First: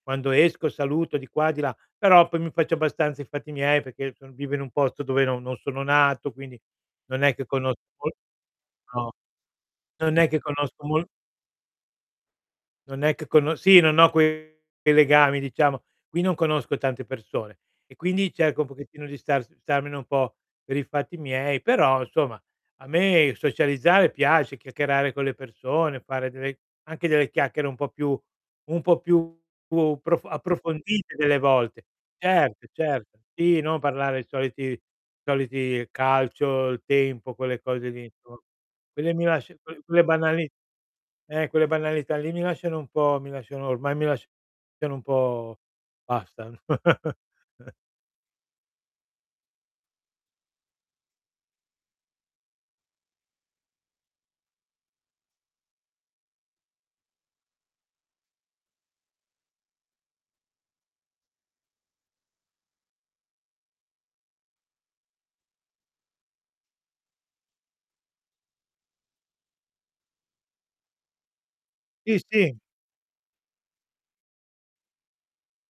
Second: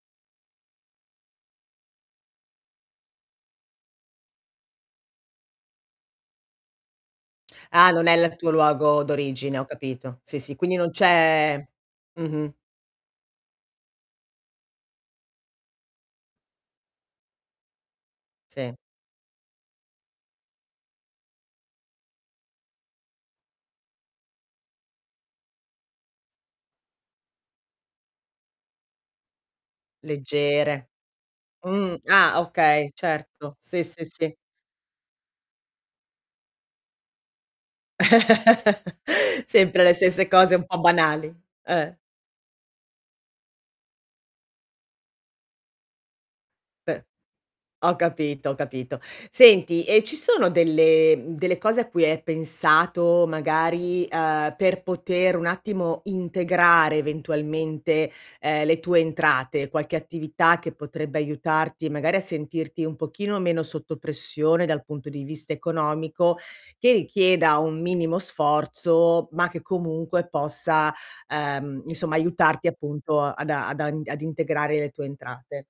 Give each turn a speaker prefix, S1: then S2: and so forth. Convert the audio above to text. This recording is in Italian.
S1: Quando esco saluto di qua e di là, però poi mi faccio abbastanza i fatti miei, perché so vivo in un posto dove no non sono nato, quindi non è che conosc
S2: Ah, non
S1: mol
S2: è l tuo luogo
S1: No,
S2: d'origine, ho
S1: non
S2: capito.
S1: è che
S2: Sì, sì, quindi
S1: conosco
S2: non
S1: mol
S2: c'è Mh-mh.
S1: non è che cono sì non ho quei legami diciamo, qui non conosco tante persone, e quindi cerco un
S2: Sì.
S1: pochettino di stars starmene un po' per i fatti miei, però, insomma, a me socializzare piace, chiacchierare con le persone, fare delle anche delle chiacchiere un po' più un po' più prof
S2: Leggere.
S1: approfondite delle volte.
S2: Mh, ah,
S1: Cert
S2: okay,
S1: cert
S2: certo,
S1: Sì, no
S2: sì, sì,
S1: parlare i
S2: sì.
S1: soliti i soliti calcio, il tempo, quelle cose lì, inso Quelle mi lascia que
S2: Sempre le
S1: quelle
S2: stesse
S1: banali
S2: cose un po' banali.
S1: eh, quelle
S2: Eh.
S1: banalità lì mi lasciano un po' mi lasciano ormai mi lasciano un po' basta.
S2: Eh. Ho capito, ho capito. Senti, e ci sono delle mhmm, delle cose a cui hai pensato, magari, uhm, per poter un attimo integrare eventualmente, ehm, le tue entrate, qualche attività che potrebbe aiutarti, magari a sentirti un pochino meno sotto pressione, dal punto di vista economico, che richieda un minimo sforzo, ma che comunque possa, uhm, insomma
S1: Sì, sì.
S2: aiutarti, appunto, ad a ad an ad integrare le tue entrate?